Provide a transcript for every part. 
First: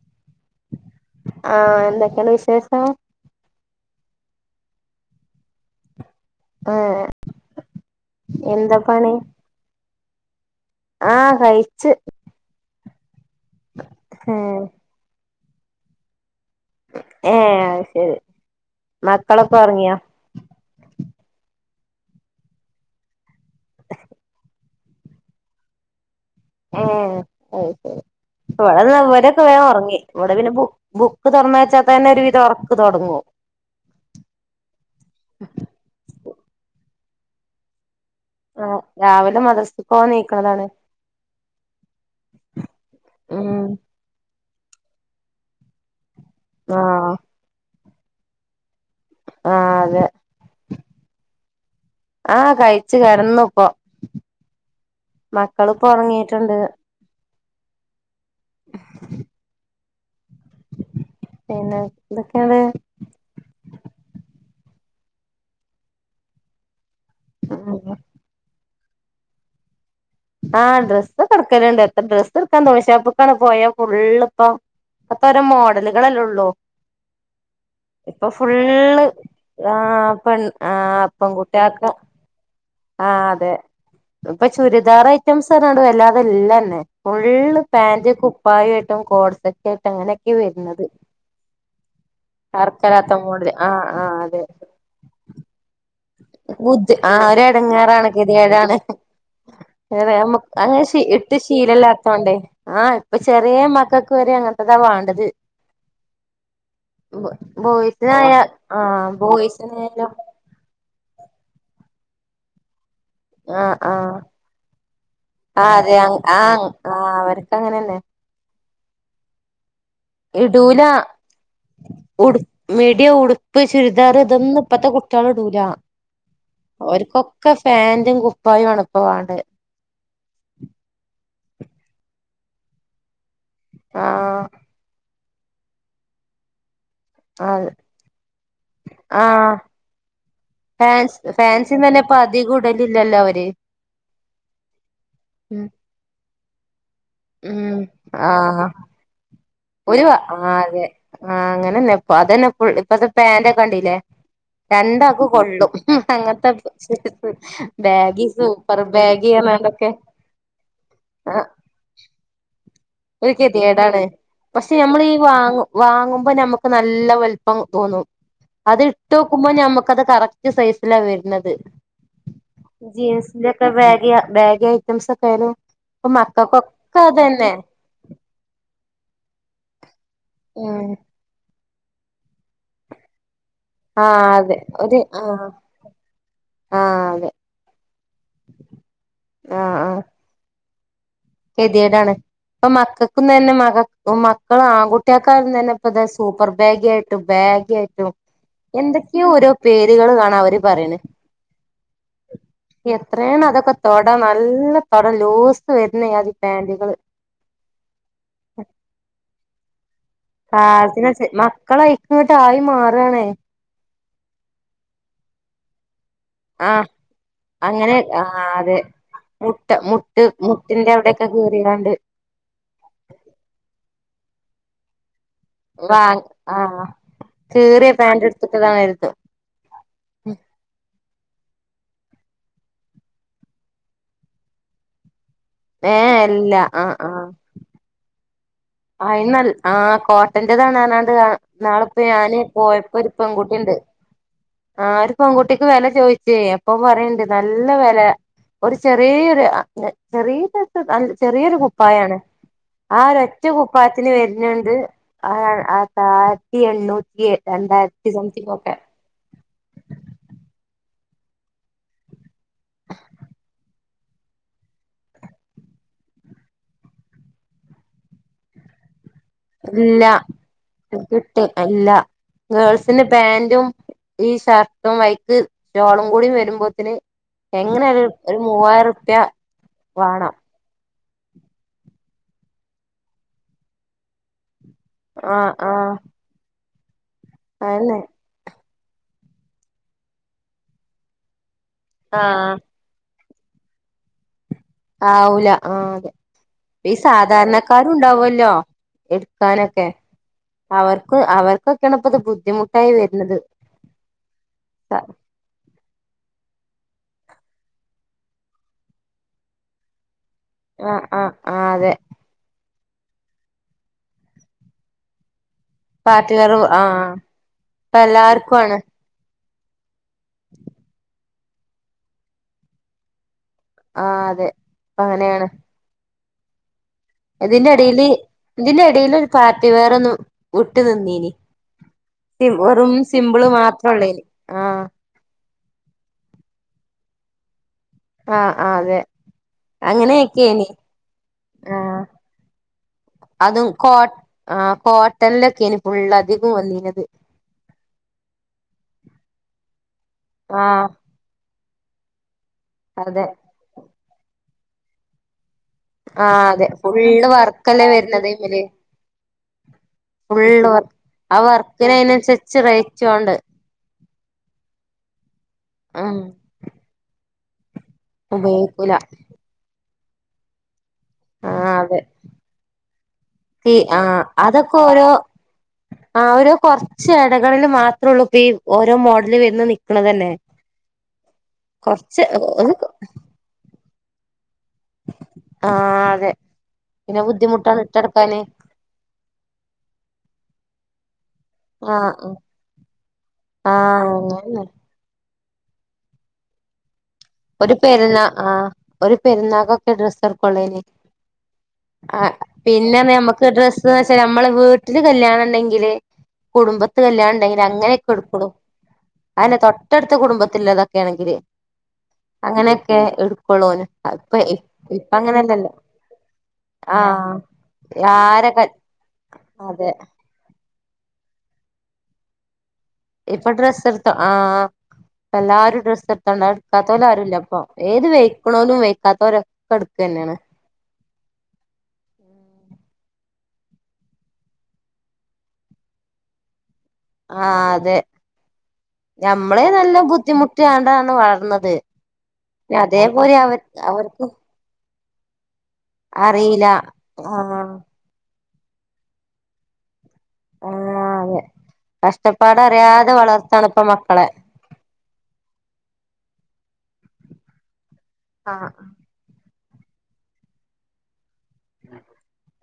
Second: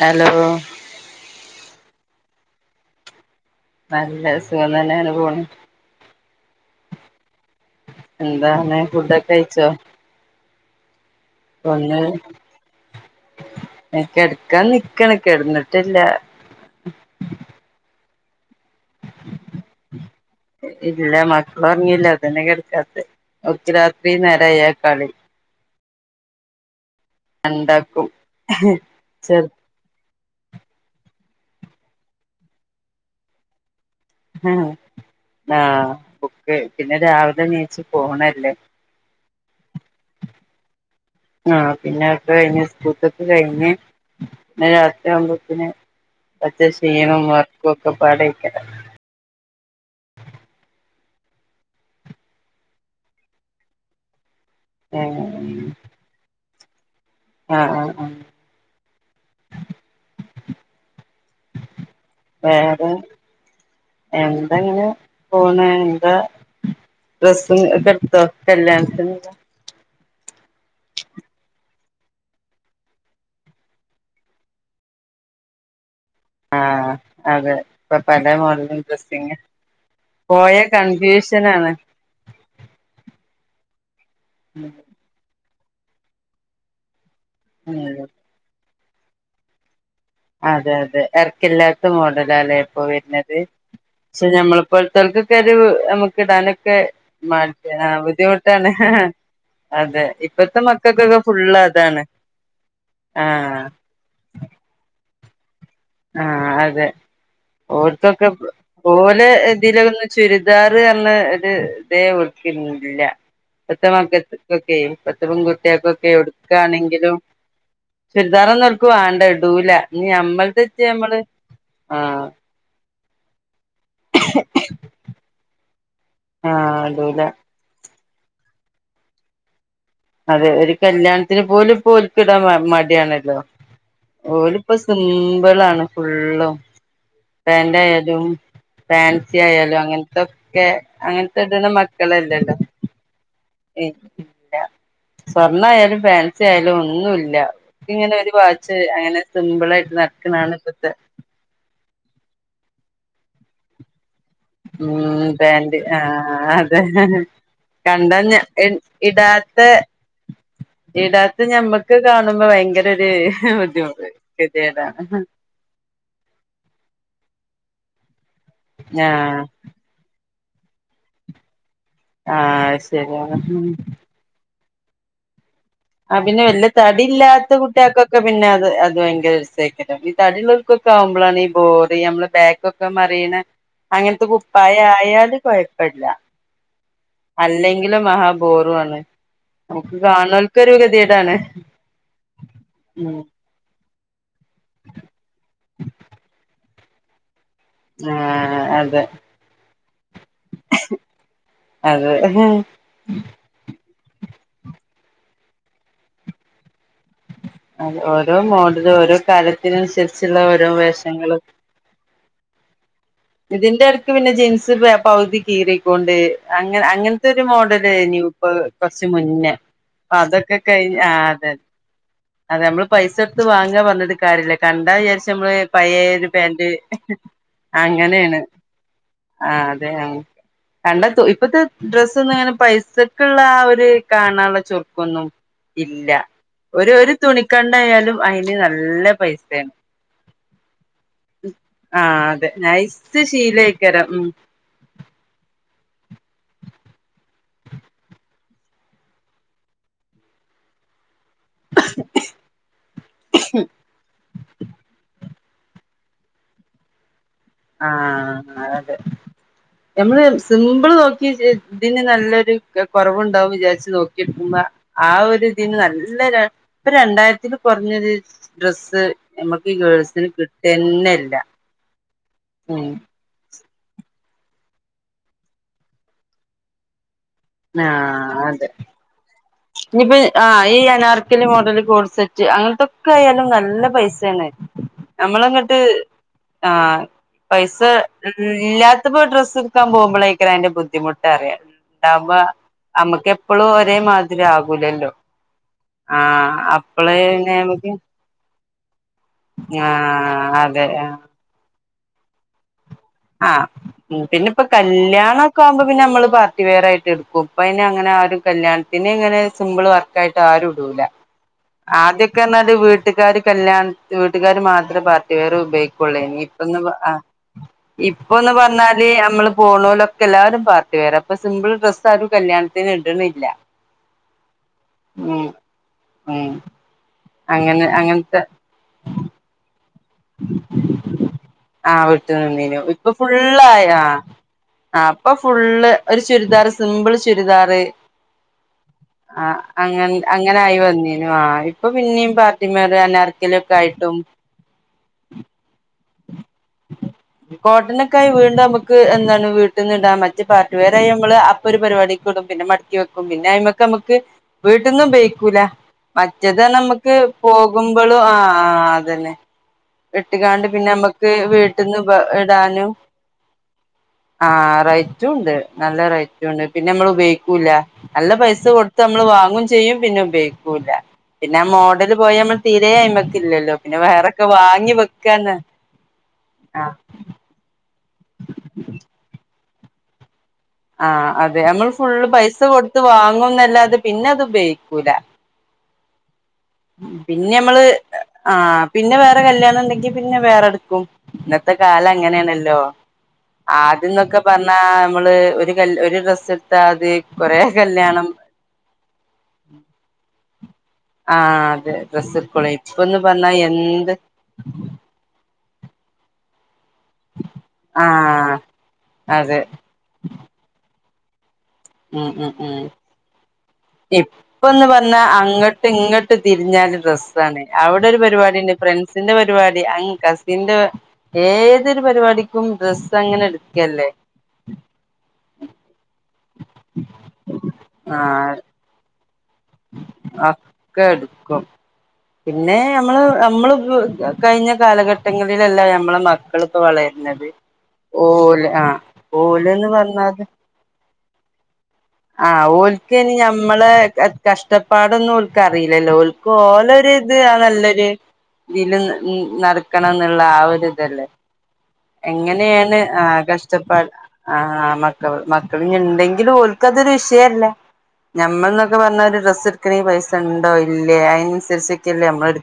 Hello ആഹ എന്തൊക്കെയാണ് വിശേഷം നല്ല സുഖം തന്നെയാണ് പോണ് ആഹ എന്താാണ് ഫുഡൊക്കെ കയിിച്ചോ ആഹ് കഴിച്ച് ഒന്ന് ഏഹ് കിടക്കാൻ നിക്കണ കിടന്നിട്ടില്ല ഏ ശരി മക്കളൊക്കെ ഇറങ്ങിയാ ഇറങ്ങില്ലതന്നെ കിടക്കാത്ത ഒക്കി രാത്രി നേരയ കളിൽ ഏ അ ഉണ്ടാക്കും ശരി വവിടെന്ന് അവരൊക്കെ ചെറു വേൻ ഉറങ്ങി ഇവിടെ പിന്നെ ബ ബുക്ക് തുറന്ന വച്ചാ തന്നെ ഒരു വിധം ഉറക്ക് തുടങ്ങോ ആ ബുക്ക് പിന്നെ രാവിലെ നിച്ച് ആ രാവിലെ മദ്രസ ക്ക് പോവാൻ നീക്കണതാണ് ആഹ പിന്നെ അക്കെ കഴിഞ്ഞ് സ്കൂത്തക്ക ഉം കഴിഞ്ഞ് രാത്രി ആവുമ്പോത്തന് കുറച്ച ആഹ് ക്ഷീണം ഉറക്കം ഒക്കെ പാട്ടെ യക്കാരി ആഹ അതെ ആഹ കഴച്ച്ു കിടന്നപ്പൊ മക്കള്ിപ്പോ ഉറങ്ങിട്ടുണ്ട് ആഹ ആഹ ഉഹ ആ എന്തൊക്കെയാണ് വേറെ എ ങ്ങനെ പോണ എന്താ ഡ്രസ ഒെ എടുത്ത കല്യാണത്തി ന്ന ആഹ ഡ്രസ് കിടക്കലുണ്ട് എത്ര ഡ്രസ്സ് എടുക്കാൻ തുണി ഷോപ്പക്കാണ് പോയ ഫുള്ിപ്പ അപ്പര മോഡല് ല്ലള്ള ആഹ് അതെ പല ഇപ്പൊ ഫ മോഡലും ഡ്രസ്സിങ് പോയ ആ അപ്പം കൺഫ്യൂഷനാണ് കുട്ടിയക്കെ ആ അതെ ഇപ്പൊ ഉം ചുരിദാർ ഐറ്റംസ് തട വല്ലാതെല്ലന്നെ ഫുള്ള് പാാന്റ് കുപ്പായായിട്ടും കോഡ്സ ഒക്കെ അതെ അതെ ഇറക്കില്ലാത്ത മോടലാല എപ്പോ ആർക്കലാത്ത വരുന്നത് മോഡല് ആഹ് ആഹ് പക്ഷെ അതെ നഞമ്മളപ്പോഴത്തർക്കൊക്കെ അത് ബുദ്ധി ആ ഒ അടങ്ങാറാണ് ബുദ്ധിമുട്ടാണ് കെരിയഏഴാണ് അതെ ഇപ്പത്തെ അങ്ങനെ മക്കൾക്കൊക്കെ ഇട്ട് ഫുള്ള് അതാണ് ശീലല്ലാത്തോണ്ടേ ആ് ഇപ്പൊ ചെറിയ ആഹ് മക്കൾക്ക് വര ട്ടതാ വാണ്ടത് ആഹ് അതെ ഓർത്തൊക്കെ ബോയ്സിനായ ആഹ് പോലെ ഇതിലന്ന് ബോയ്സിനായാലും ചുരിദാർ ഒരു ഇതേ ഓൽക്കില്ല ആഹ് ആഹ് പത്തമാക്കക്കൊക്കെ പത്ത പൻ ആ അതെ കുുട്ടികക്കൊക്കെ ആ ആ എടുക്കായാണെങ്കിലും അവർക്ക് അങ്ങനെന്നെ ചുരിദാറന്ന്ൊറക്കു വേണ്ട ഡൂല ഇ നമ്മൾത്തെച്ച നമ്മള് ആഹ് ഉ മീടിയ ഉടുപ്പ് ചുരിദാർ ഇതൊന്നന്ന് ഇ പത്തെ കുട്ടികള ഇടൂല ആഹ് ഇടൂല അവർക്കൊക്കെ ഫാൻറും കുപ്പായും അണപ്പ വണ്ട് അതെ ഒരു കല്യാണത്തിന് പോലും പോൽക്കിടാൻ മടിയാണല്ലോ ആ ഓലപ്പൊ സിമ്പിളാണ് ഫുുള്ളും അ പാൻറ ആയാലും ആ ഫാൻസി ആയാലും അങ്ങനെ ഇതൊക്കെ ഫാൻസ് അങ്ങനത്തെ ഇടുന്ന ഫാൻസി തന്നെ ഇപ്പ മക്കളല്ലേല്ലല്ല അധികം ഇടലില്ലല്ലോ അവര് സ്വർണ ഉം ആയാലും ഫാൻസി ആയാലും ഒന്നുമല്ല ഉം ഇങ്ങനെ ആ ഒരു വാച്ച് അങ്ങനെ സിമ്പിൾ ആയിട്ട് ഒരു ആ നടക്കണാണ് ഇപ്പത്തെ അതെ ആ അങ്ങനെന്നെപ്പ അതന്നെ ഇപ്പ പാൻറ് ഒക്കെ കണ്ടില്ലേ രണ്ടാക്ക ഉം കൊള്ളും പാന്റ് ആഹ് അങ്ങനത്തെ അതെ കണ്ടാ ബാഗി ഞ സൂപ്പർ ബാഗി തൊക്കെ ഇടാത്ത് ഞമ്മക്ക് കാണുമ്പോ ഭയങ്കര ഒരു കെതിയേടാണ് ബുദ്ധിമുട്ട് പക്ഷെ ഗതികേടാണ് നമ്മൾീഈ വാങ്ങ വാങ്ങുമ്പോ നമുക്ക് നല്ല വലപ്പം തോന്നും അത് ഇട്ട് ആഹ് നോക്കുമ്പോ ഞമ്മുക്കത് കറക്റ്റ് സൈസിലാണ് വരുന്നത് ആഹ് ശരിയാണ് ജീൻസിന്റെറെ ഒക്കെ ബാഗ ബാഗ് ഐറ്റംസ് ഒക്കെന ആ പിന്നെ വല്ല തടില്ലാത്ത കുട്ടികക്കെ ഒക്കെ പിന്നെ അത് അത് ഭയങ്കര രസക്കട്ടും ഈ ഉം തടിലൊർക്കൊക്കെ ആവുമ്പോഴാണ് ബോർ നമ്മള് ബാാക്കൊക്കെ മറീണ ആ അങ്ങനത്തെ അതെ കുപ്പായ ഒരു ആ ആായല് കുഴപ്പടില്ല ആ അതെ അല്ലെങ്കിലും മഹാബോറു ആണ് നമുക്ക് കാൺനോൽക്ക് ഒരു കെതിയെ കെതെടാണ് ഇപ്പം ഉം മക്കക്കും തെന്നെ മക പ്പം മക്കൾ ആൺകുട്ടിയാക്കായാലും തന്നെ ഇപ്പ ഇതാ സൂപ്പർ ബാഗ് ആയിട്ടും ബാ ഗെയ്ട്ടും ആഹ് അതെ എന്തൊക്കെയോ ഓരോ പേരുകൾ കാണാം അവര് പറിണ് അതെ തൊട നല്ല തൊട ലൂസ് വെര്നയാതി പാന്റ്കൾ അതെ ഓരോ മോഡൽ ഓരോ കാലത്തിൻ അൻസെര് ചെല ഓരോ കാലത്തിന വേഷങ്ങൾ മക്കളയിക്കങ്ങോട്ട് ആയി മാറാണേ ഇതിന്റെ എടക്ക് പിന്നെ ജിൻസ് പേ പയുതി കീറിക്കോൺ ണ്ട് അങ്ങനെ ആഹ് അങ്ങൻത്തൊ ഒരു അങ്ങനെ മോഡലെയ്നി ആഹ് ഇപ്പം അതെ കൊർച്ച് മുന്നെ ഇപ്പ അതൊക്കെ കഴിഞ്ഞാണ്ട് വ്ടെക്കെ കീറി കാണ്ട് അതെ നമ്മൾ പൈസ കൊട്ത്ത് വാങ്ങാ പർൺട്ട് കാര്യ ഇല്ല കണ്ടാ വിചാര്‌ച്ചും ഞമ്മള് പഴെ വാ ഒരു പാന്റ്- ആഹ് കീറിയ പാന്റ് അങ്ങനെയാണ് എടുത്തിട്ടതാണരുത് ആ അതേയാ കണ്ടാ തൊ ഇപ്പത്തെ ഡ്രസ്സ് ഒന്നും പൈസക്കുള്ള ആ ഒരു കാണാനുള്ള ചുറുക്കൊന്നും- ഇല്ല ഏഹ് അല്ല ഒരു ഒരു തുണിക്കണ്ടായാലും അയിന് നല്ല ആയിന്നല [unintelligible] പൈസയാണ് ആ കോട്ടൻ്റെതാണ് നാള ഇപ്പ ആ ഞാന് അതെ പോയപ്പോ [unintelligible] നൈസ് പെൺകുട്ടിണ്ട് ശീലയ്ക്കാരം ഉം ആ ഒരു പെൺകുട്ടിക് വെല ചോയിച്ചേ അപ്പൊ പറയ്ണ്ട് നല്ല വെല ഒരു ചെറിയൊരു ആഹ് ചെറിയ [unintelligible] ചെറിയൊരു കുപ്പായാണ് ആ ഒരൊറ്റ കുപ്പായത്തിന് വര്ന്ണ്ട് ആ ആതാ ആത്തി എണ്ണൂറ്റി- രണ്ടായിരത്തി സംതിങ് ആഹ് ഒക്കെ അതെ ഞമ്മള് സിമ്പിൾ നോക്കി ഇതിന് നല്ലൊ കൊറവുണ്ടാവു വിചാരിച്ചു നോക്കിട്ട് മ്പ ആ ഒരു ഇതിന് നല്ല ഇപ്പ രണ്ടായിരത്തിൽ കൊറഞ്ഞൊരു ഡ്രസ്സ്- ഞമ്മക്ക് ഇല്ല ഗേൾസിന് കിട്ടെന്നെല്ല ഗേൾസിന്ന് പാന്റും ഈ ഷർട്ടും വൈ [unintelligible] ക്ക് ഷോളും കൂടി വരുമ്പോത്തിന്- എങ്ങനെ ഒരു ആഹ് ഒരു അതെ മൂവായിരം റുപ്യ ഇനിപ്പ വേണം ആ ഈ അനാ ർക്കലി മോഡല് കോഡ്സെറ്റ് അങ്ങനത്തൊക്കെയായാലുംനല്ല പൈസേണ് ആഹ് ഞമ്മളങ്ങട്ട് ആഹ് ആഹ് പൈസ അതന്നെ ഉം ഇല്ലാത്തപ്പോ ഡ്രസ്സെടുക്കാൻ പോകുമ്പോളരിക്കും അതിന്റെ ബുദ്ധിമുട്ട്റിയാം ഇണ്ടാവുമ്പൊ ആഹ് നമ്മുക്ക്- എപ്പളും ഒരേ മാ ആവൂല ആ അതെ ആഹ് ഈ അപ്പള് പിന്നെ നമുക്ക് സാധാരണക്കാരുണ്ടാവുവല്ലോ എടുക്കാനൊക്കെ ആഹ് അതെ അവർക്ക് അവർക്കൊക്കെയാണിപ്പത് ബുദ്ധിമു ആഹ് പിന്നെ ഇപ്പൊ കല്യാണൊക്കെ ആവുമ്പോ പിന്നെ നമ്മള് പാർട്ടി വെയർ ആയിട്ട്- തെറുക്കും ഇപ്പോ ഇനി അങ്ങനെ ആ ഒരു കല്യാണത്തിന് ഇങ്ങനെ സിമ്പിൾ വർ- കായിട്ട് ആരു ആഹ് ഇടൂല ആഹ് ആഹ് അതെ ആദ്യൊക്കെ ർഞ്ഞാല് വീ വീട്ടുകാര് കല്യാണ വീട്ടുകാര് മത്രം പാർട്ടി വെയർ ഉപയോഗിക്കുള്ളെ ഇനി പാർട്ടിവെയർ ഇപ്പൊന്ന്- ആഹ് ഇപ്പ ഇപ്പൊന്ന് എല്ലാർക്കും ആണ് പറഞ്ഞാല് ഞമ്മള് പോണൊലൊക്കെ എല്ലാവരും പാർട്ടി വെയ്റ- ഇപ്പൊ സിമ്പിൾ ഡ്രസ്സാരും കല്യാണത്തിന് ഇട്ണില്ല ആ അതെ അങ്ങനെയാണ് ഉം ഇതിന്റെ അങ്ങനെ എടേല് അങ്ങനത്തെ ഇതിന്റെ എടേല് ഒരു പാർട്ടി വെയർ ഒന്ന് വിട്ട് നിന്നീനി ആഹ് വിട്ട് സിം നിന്നിനി വെറും ഇപ്പൊ സിമ്പിള് ഫുള്ളായ മാത്രൊള്ളേനി ആഹ് അപ്പോ- ഫുള്ള് ഒരു ചുരിദാർ സിമ്പിള് ചുരിദാറ് ആഹ് ആഹ് അതെ ആഹ് അങ്ങ് അങ്ങനെയൊക്കേനി അങ്ങനായി വന്നീനു ആഹ് ഇപ്പൊ പിന്നിം പാർട്ടിവെയർ അതും കോ അനാർക്കലിയൊക്കായിട്ടും ആഹ് കോട്ടണ്ലക്കേനിപ്പോ കോട്ടനൊക്കെ ആയി വീണ്ടും നമക്ക് എന്താണ് ട്ട് ന്നിടാം മറ്റെ ആഹ് പാർട്ടിവെയർ ആയ നമ്മള് അപ്പൊ ഒരു പരിപാടിക്ക് ഇടും പിന്നെ മടക്കിവെക്കും അതെ പിന്നെ അയ്മക്ക് നമക്ക് വീട്ടിന്നും ഉപയിക്കൂല ആഹ് മറ്റേത് അതെ നമുക്ക് ഫുള്ള് വർക്കല്ലേ പോകുമ്പളും വരുന്നതയ്മല് ആഹ് അതെന്നെ ഇട്ടുകാണ്ട് ഫുള്ള് വർ പിന്നെ നമ്മക്ക് ആ വീട്ടിന്ന് വർക്കിനയ്നനുസരിച്ച് ഇടാനും റേറ്റുണ്ട് ആഹ് റൈയിറ്റും ഉണ്ട് നല്ല ഉം റൈറ്റുണ്ട് പിന്നെ നമ്മള് ഉപയി ക്കൂല നല്ല പൈസ ഉപയോഗിക്കൂല കൊടുത്ത് നമ്മള് വാങ്ങും ചെയ്യും പിന്നെ ഉപയോഗിക്കൂല്ല പിന്നെ ആഹ് അതെ മോഡല് പോയാമ്മൾ തീരെ ഈ അയ്മ്മക്ക്ല്ലല്ലോ പിന്നെ ആഹ് വേറൊക്കെ അതൊക്കെ വാങ്ങി ഓരോ വെക്കാന്ന് ആ ഒരൊ ആഹ് കൊറച്ച് ഇടങ്ങളിൽ മാത്രൊള്ളു ഇപ്പ ഈ ഓരോ മോഡല് വരുന്ന് നിക്ക്ണത് തന്നെ ആഹ് അതെ നമ്മൾ കൊറച്ച് ഫുള്ള് പൈസ കൊടുത്ത് വാങ്ങുന്നല്ലാതെ പിന്നെ അത് ഉപയോ ക്കൂല ആ അതെ പിന്നെ ബുദ്ധിമുട്ടാണ് പിന്നമ്മള് ഇട്ടെടുക്കാന് ആ പിന്നെ വേറെ കല്യാണം ഉണ്ടെങ്കി പിന്നെ വേറെ ന്ന്ക്കും ഇന്നത്തെ ആ കാലങ്ങനേണല്ലോ ആ ആദ്യന്നൊക്കെ അങ്ങന്നെ പറ്ഞ്ഞാ ഞമ്മള് വെ കെ ൽ ഒര് ഡ്രസ് എട്ത്താ ത് ഒരു പെരുന്നാ ആഹ് ഒരു പെരുന്നാക്കൊക്കേ ഡ്രസ്സ് എടുക്കോള്ളേനി ആഹ് അതെ ആ ഡ്രസ്സ് എടുക്കുള്ളൂ പിന്നെ ഇപ്പൊന്ന് ഞമ്മക്ക് പറഞ്ഞാ ഡ്രസ്സ് എന്ത് വെച്ചാ ഞമ്മളെ വീട്ടില് കല്യാണം ണ്ടെങ്കി യില് കുടുംബ കല്യാണം ണ്ടെങ്കില് അങ്ങനെപ്പൊ എടുകുളു ആഹ് അനെ അതെ തൊട്ടട്ത്ത് കുടുംബത്തില്ലതാ. ക്ക ആണെങ്കില് ഉം ഉം ഉം അങ്ങനെയൊക്കെ എടുക്കുള്ളൂന് ഇപ്പ ഇപ്പന്ന് ഇപ്പ പറണ അങ്ങനെല്ലല്ലോ അങ്ങട്ട് ഇങ്ങട്ട് തിരിഞ്ഞാൽ ആ ഡ്രസ്സാണ് അവ്ടെ ഒരു ആരെ പരിപാടി ണ്ട് ഫ്രണ്ട്സിന്റെ പരിപാടി അതെ അങ് കസിന്റെ ഏതൊരു പരിപാടിക്കും ഡ്രസ്സ് അങ്ങനെ ഇപ്പൊ ഡ്രസ്സ് ട്ക്കല്ലേ എടുത്തോ ആ എല്ലാരും ഡ്രസ്സ് [unintelligible] ഇട്ക്കാത്തോലാരുല്ലപ്പം ഏത് വെയ്ക്കുണോനും വെയ്കാത്തോരൊ അക്കെ ടുക്കും പിന്നെ അമ്മള് അമ്മള് പ്പ് ക കഴിഞ്ഞ കാലഘട്ടങ്ങളിലല്ല ഞമ്മളെ മക്കള് ആ അതെ ആഹ് ഞമ്മളെ ഓല്ന്ന് നല്ല ബുദ്ധിമുട്ടി ണ്ട ന്ന് വള ന്നത് ആഹ ഓല്ക്നി ഞമ്മളെ ക അവർക്ക് കഷ്ട പ്പാടൊന്നും ഓൽക്ക്‌ അറിയില്ലല്ലോ ഓൽക് അറിയില്ല ഓലെ ര് ത് ആ ആഹ് നല്ലൊര് തില് നടക്കണം ന്ന്ള്ള ആ ഒര് ആഹ് തല്ലേ.? അതെ കഷ്ടപ്പാട് എങ്ങനെയാണ് അറിയാതെ ആ വളർത്താണ് ഇപ്പ കഷ്ടപ്പാട് മക്കളെ ആ മക്കൾ മക്കൾ ഞ്ഞ് ണ്ടെങ്കിലും ഓ ത് തൊരു വിഷയല്ല ആഹ് ഞമ്മൾന്നൊക്കെ പർണല് ഡ്രസ്സ് എടുക്കണേൽ പൈസ ണ്ടോ ഇല്ലേ അയ് ക്കെല്ലേ അമ്മളെടു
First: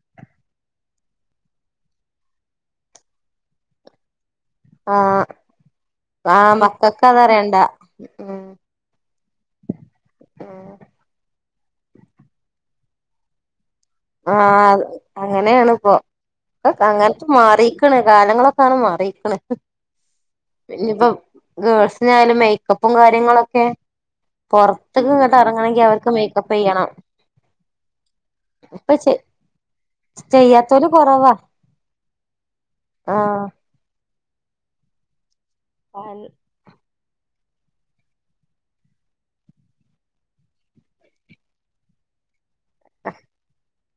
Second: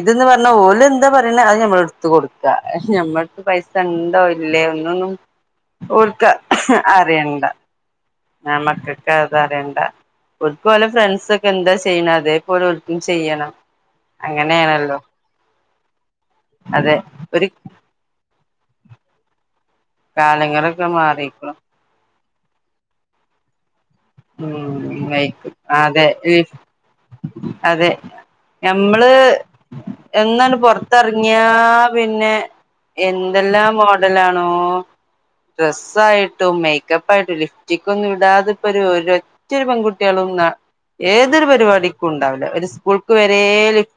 ഇതന്ന് പറണ ഓല് ന്താ പറയ്ണെ അഹ് ഞമ്മൾ എടുത്ത് കൊടുക്കാ ഞമ്മക്ക് പൈസ ണ്ടോ ല്ലേ അന്നൊന്നും ആഹ് ഓര്ക്ക ആഹ് മക്കക്ക് അറിയണ്ട അതറിയണ്ട ഉം ആ മക്കക്ക്‌ അത് അറിയണ്ട ഒര് കൊലെ ഫ്രണ്ട്സ് ക്കെ എന്താ ചെയ്യ്ന്നെ അതെ പ്പോലോര് ക്കും ചെയ്യണം. ആ അങ്ങനെയാണല്ലോ അങ്ങനെയാണ് പ്പൊ അതെ അങ്ങനത്തെ ഒരു മാറിക്ണ് കാലങ്ങളൊക [unintelligible] മാറിക്ക്ണ് കാലങ്ങളൊക്കെ ഞ്ഞിപ്പം മാറിക്ക്ണു [unintelligible] യാലും മേക്കപ്പും കാര്യങ്ങളൊക്കെ ഉ പൊറത്ത്ക്ക് ഇങ്ങട്ട് വൈക്കും എറങ്ങണെങ്കി ആകെ അവർക്ക് ല് മേക്കപ്പ് ചെയ്യണം അതെ. ഇപ്പൊ ഞമ്മള് ചെ എന്നണ് ചെയ്യാത്തോല് കൊറവാ പൊറത്തെറങ്ങിയാ പിന്നെ ആഹ് എന്തെല്ലാം മോഡലാണോ ഡ്രസ്സായിട്ടും മേ ക്കപ്പായിട്ടും ലിഫ്റ്റിക്കൊന്നും ഇടാതപ്പൊരു ഒ രൊറ്റ പെൺകുട്ട്യേളും ന്നാ ഏതൊരു പരിപാടിക്കുണ്ടാവൂല ഒര് സ്കൂൾക്ക് വരെ ലിപ്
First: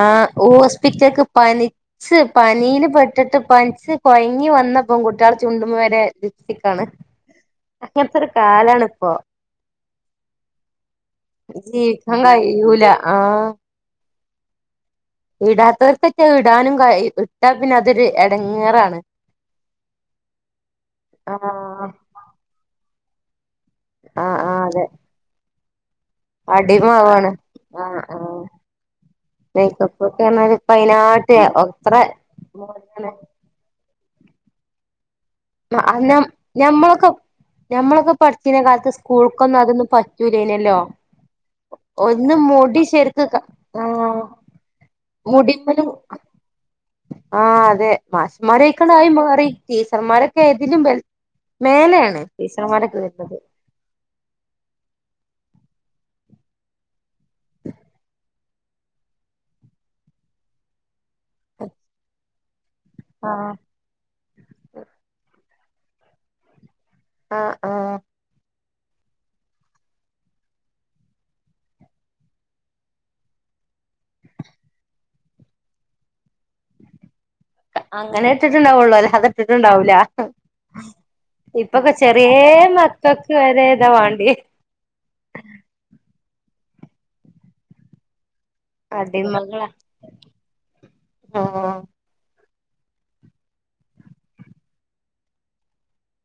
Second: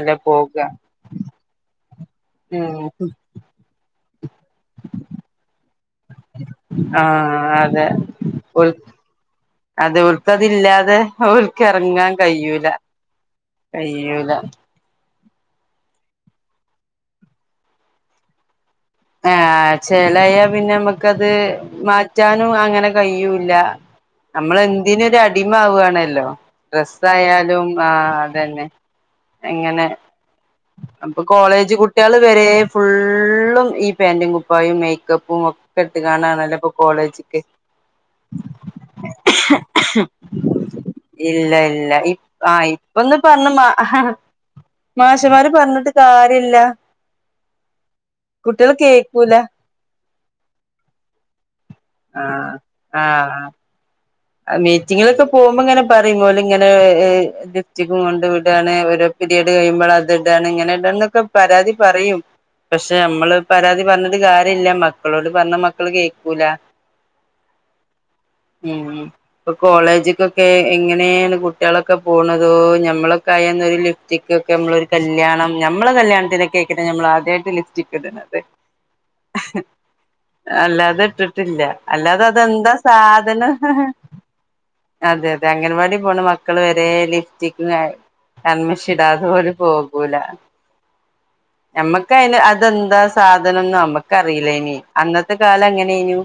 ആ ഓ സ്പിറ്റക് പണി ച്ച് ഉം പനീല് പെട്ട്ട്ട് പന്ച്ച് കൊയങ്ങിവന്ന പെൺക്കുട്ട്യാള് ചുണ്ടുമ വരെ ലിപ്സിക്കാണ് ആഹ് അങ്ങൻത്തെ ര് കാലണ പ്പോ. അത്വർക്ക് അതില്ലാതെ ഓർക്ക് എറങ്ങാ ജീവിക്കാൻ കയ്യൂല കഴിയൂല കയ് യുല ഇടാതോര്ക്കൊക്കെ ഇടാനും കയ്‌ ഇട്ടാ പിന്നെ അതൊരു എടങ്ങേറാ ആഹ് ഹ് ചെലയ പിന്നെ മ്മക്കത് ആഹ് മാറ്റാനും അങ്ങനെ കയൂല്ല ആഹ് ആഹ് അതെ നമ്മളെന്തിനൊരു അടിമാവാണ് ല്ലോ ഡ്രസ അടിമാവാണ് യാലും ആ ആഹ് ആഹ് അതന്നെ എങ്ങനെ.? മേക്കപ്പൊക്കെർഞ്ഞാല് അപ്പൊ ഇപ്പയ്നായിട്ട് കോളേജ് എത്ര കുട്ട്യേള് വരെ മോഡലാണ് ഫുള്ളും ഈ പാന്റും കുപ്പായും മേക്കപ്പും ഒക്കെ ട്ട് അത് ഞ കാണാണല്ലോ പ്പൊ ഞമ്മളൊക്കെ കോളേജ്ക്ക്‌. ഞമ്മളൊക്കെ പഠിച്ചിന കാലത്ത് സ്കൂൾക്കൊന്നും അതൊന്നും പറ്റൂലേനെല്ലോ.. ഇല്ല ഇല്ല ഇ ആ ഇപ്പൊന്ന് ശരിക്ക് പറണ്ണ മാ ആ ഹ ഹ ആഹ് മാഷ് മുടിമ്മലും ആ അതെ മാശ് മാര കുട്ടികള് യിക്ണ കേക്കൂല മാറി അമ്മാരൊക്കെ ഏതിലും ബെൽ ആ ആഹ്ആ ഹ് മീറ്റിങ്ങിലൊക്കെ പോകുമ്പോ ഇങ്ങനെ പറയും ഓല് ഇങ്ങനെ ലിഫ്റ്റി കും കൊണ്ട് വിടാണ് ഓരോ പിരീഡ് കഴിയുമ്പള ത് ടാ ഇങ്ങനെല്ല പ്പം പരാതി പറയും പക്ഷെ നമ്മൾ ആഹ് പരാതി പരൺട്ട് കാര്യയില്ല മക്കളോട് പർണാ മ ക്കൾ കേക്കുലാ ആ ആ ഉം ഇപ്പ കോളേജ്ക്കൊക്കെ എങ്ങനെയെണ് കുട്ടാളൊക്കെ പോണതോ ഞമ്മളൊക്കെ ആയി ന്ന് ഒര് ലിഫ്റ്റിക്കൊക്കെ ഞമ്മൾ ഒര് കല്യാണം ഞമ്മളെ കല്യാണത്തിനൊക്കെയ്ക്കാരം ഞമ്മൾ ആദ്യ ആ ത് ലീപ്പ്സ്റ്റിക്ക് അങ്ങനെ ഇട്ണത് ഇട്ടിട്ടുണ്ടാവുള്ളൂ അല്ലാതെ ഇട്ടിട്ടുണ്ടാവൂല അല്ലാതെ ഇട്ട്ട്ട് ഇല്ല ഇപ്പൊക്കെ അല്ലാതെ ചെറിയ അത് എന്താ മക്കൾക്ക് സാധനം വരെ ഇതാ വാണ്ടിയെ അതെ അതെ അംഗൻവാടി പോണെ മക്കൾ വെരെ ലിഫ്റ്റിക്കും കാ കൺമെഷി ഇടാതെ ഓൽ അടിമകളാ പോകുലാ ആഹ് ഞമ്മക്ക് അയിന് അത് അതെന്താ സാധനംന്ന് അമ്മെക്ക് അറിലെയ്നി അന്നത്തെ കാലം അങ്ങനെയ്നു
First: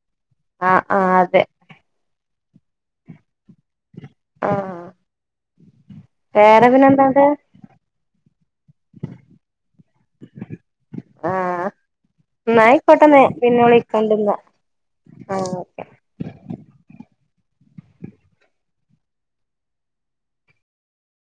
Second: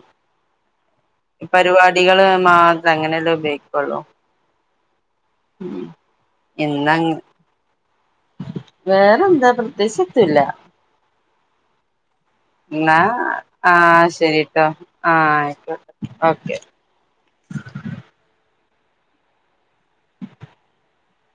ആഹ് ആഹ് അതെ പരിപാടികൾ മാത്രം അങ്ങനെ എല്ലാം ഉപയോ ക്കെള്ളു ആഹ് വേറെ ഇന്ന് അങ്ങ പിന്നെന്താണ്ട് വേറെന്താ പ്രതേയിച്ച് എത്തും ഇല്ല ആഹ് ഇന്നാ ന്നായിക്കോട്ടെ ന്നെ പിന്നെ ആ വിളിക്കണ്ട്ന്നാ ശരിട്ടോ ആ ആഹ് ആയിക്കോട്ടെ ഓക്കെ ഉ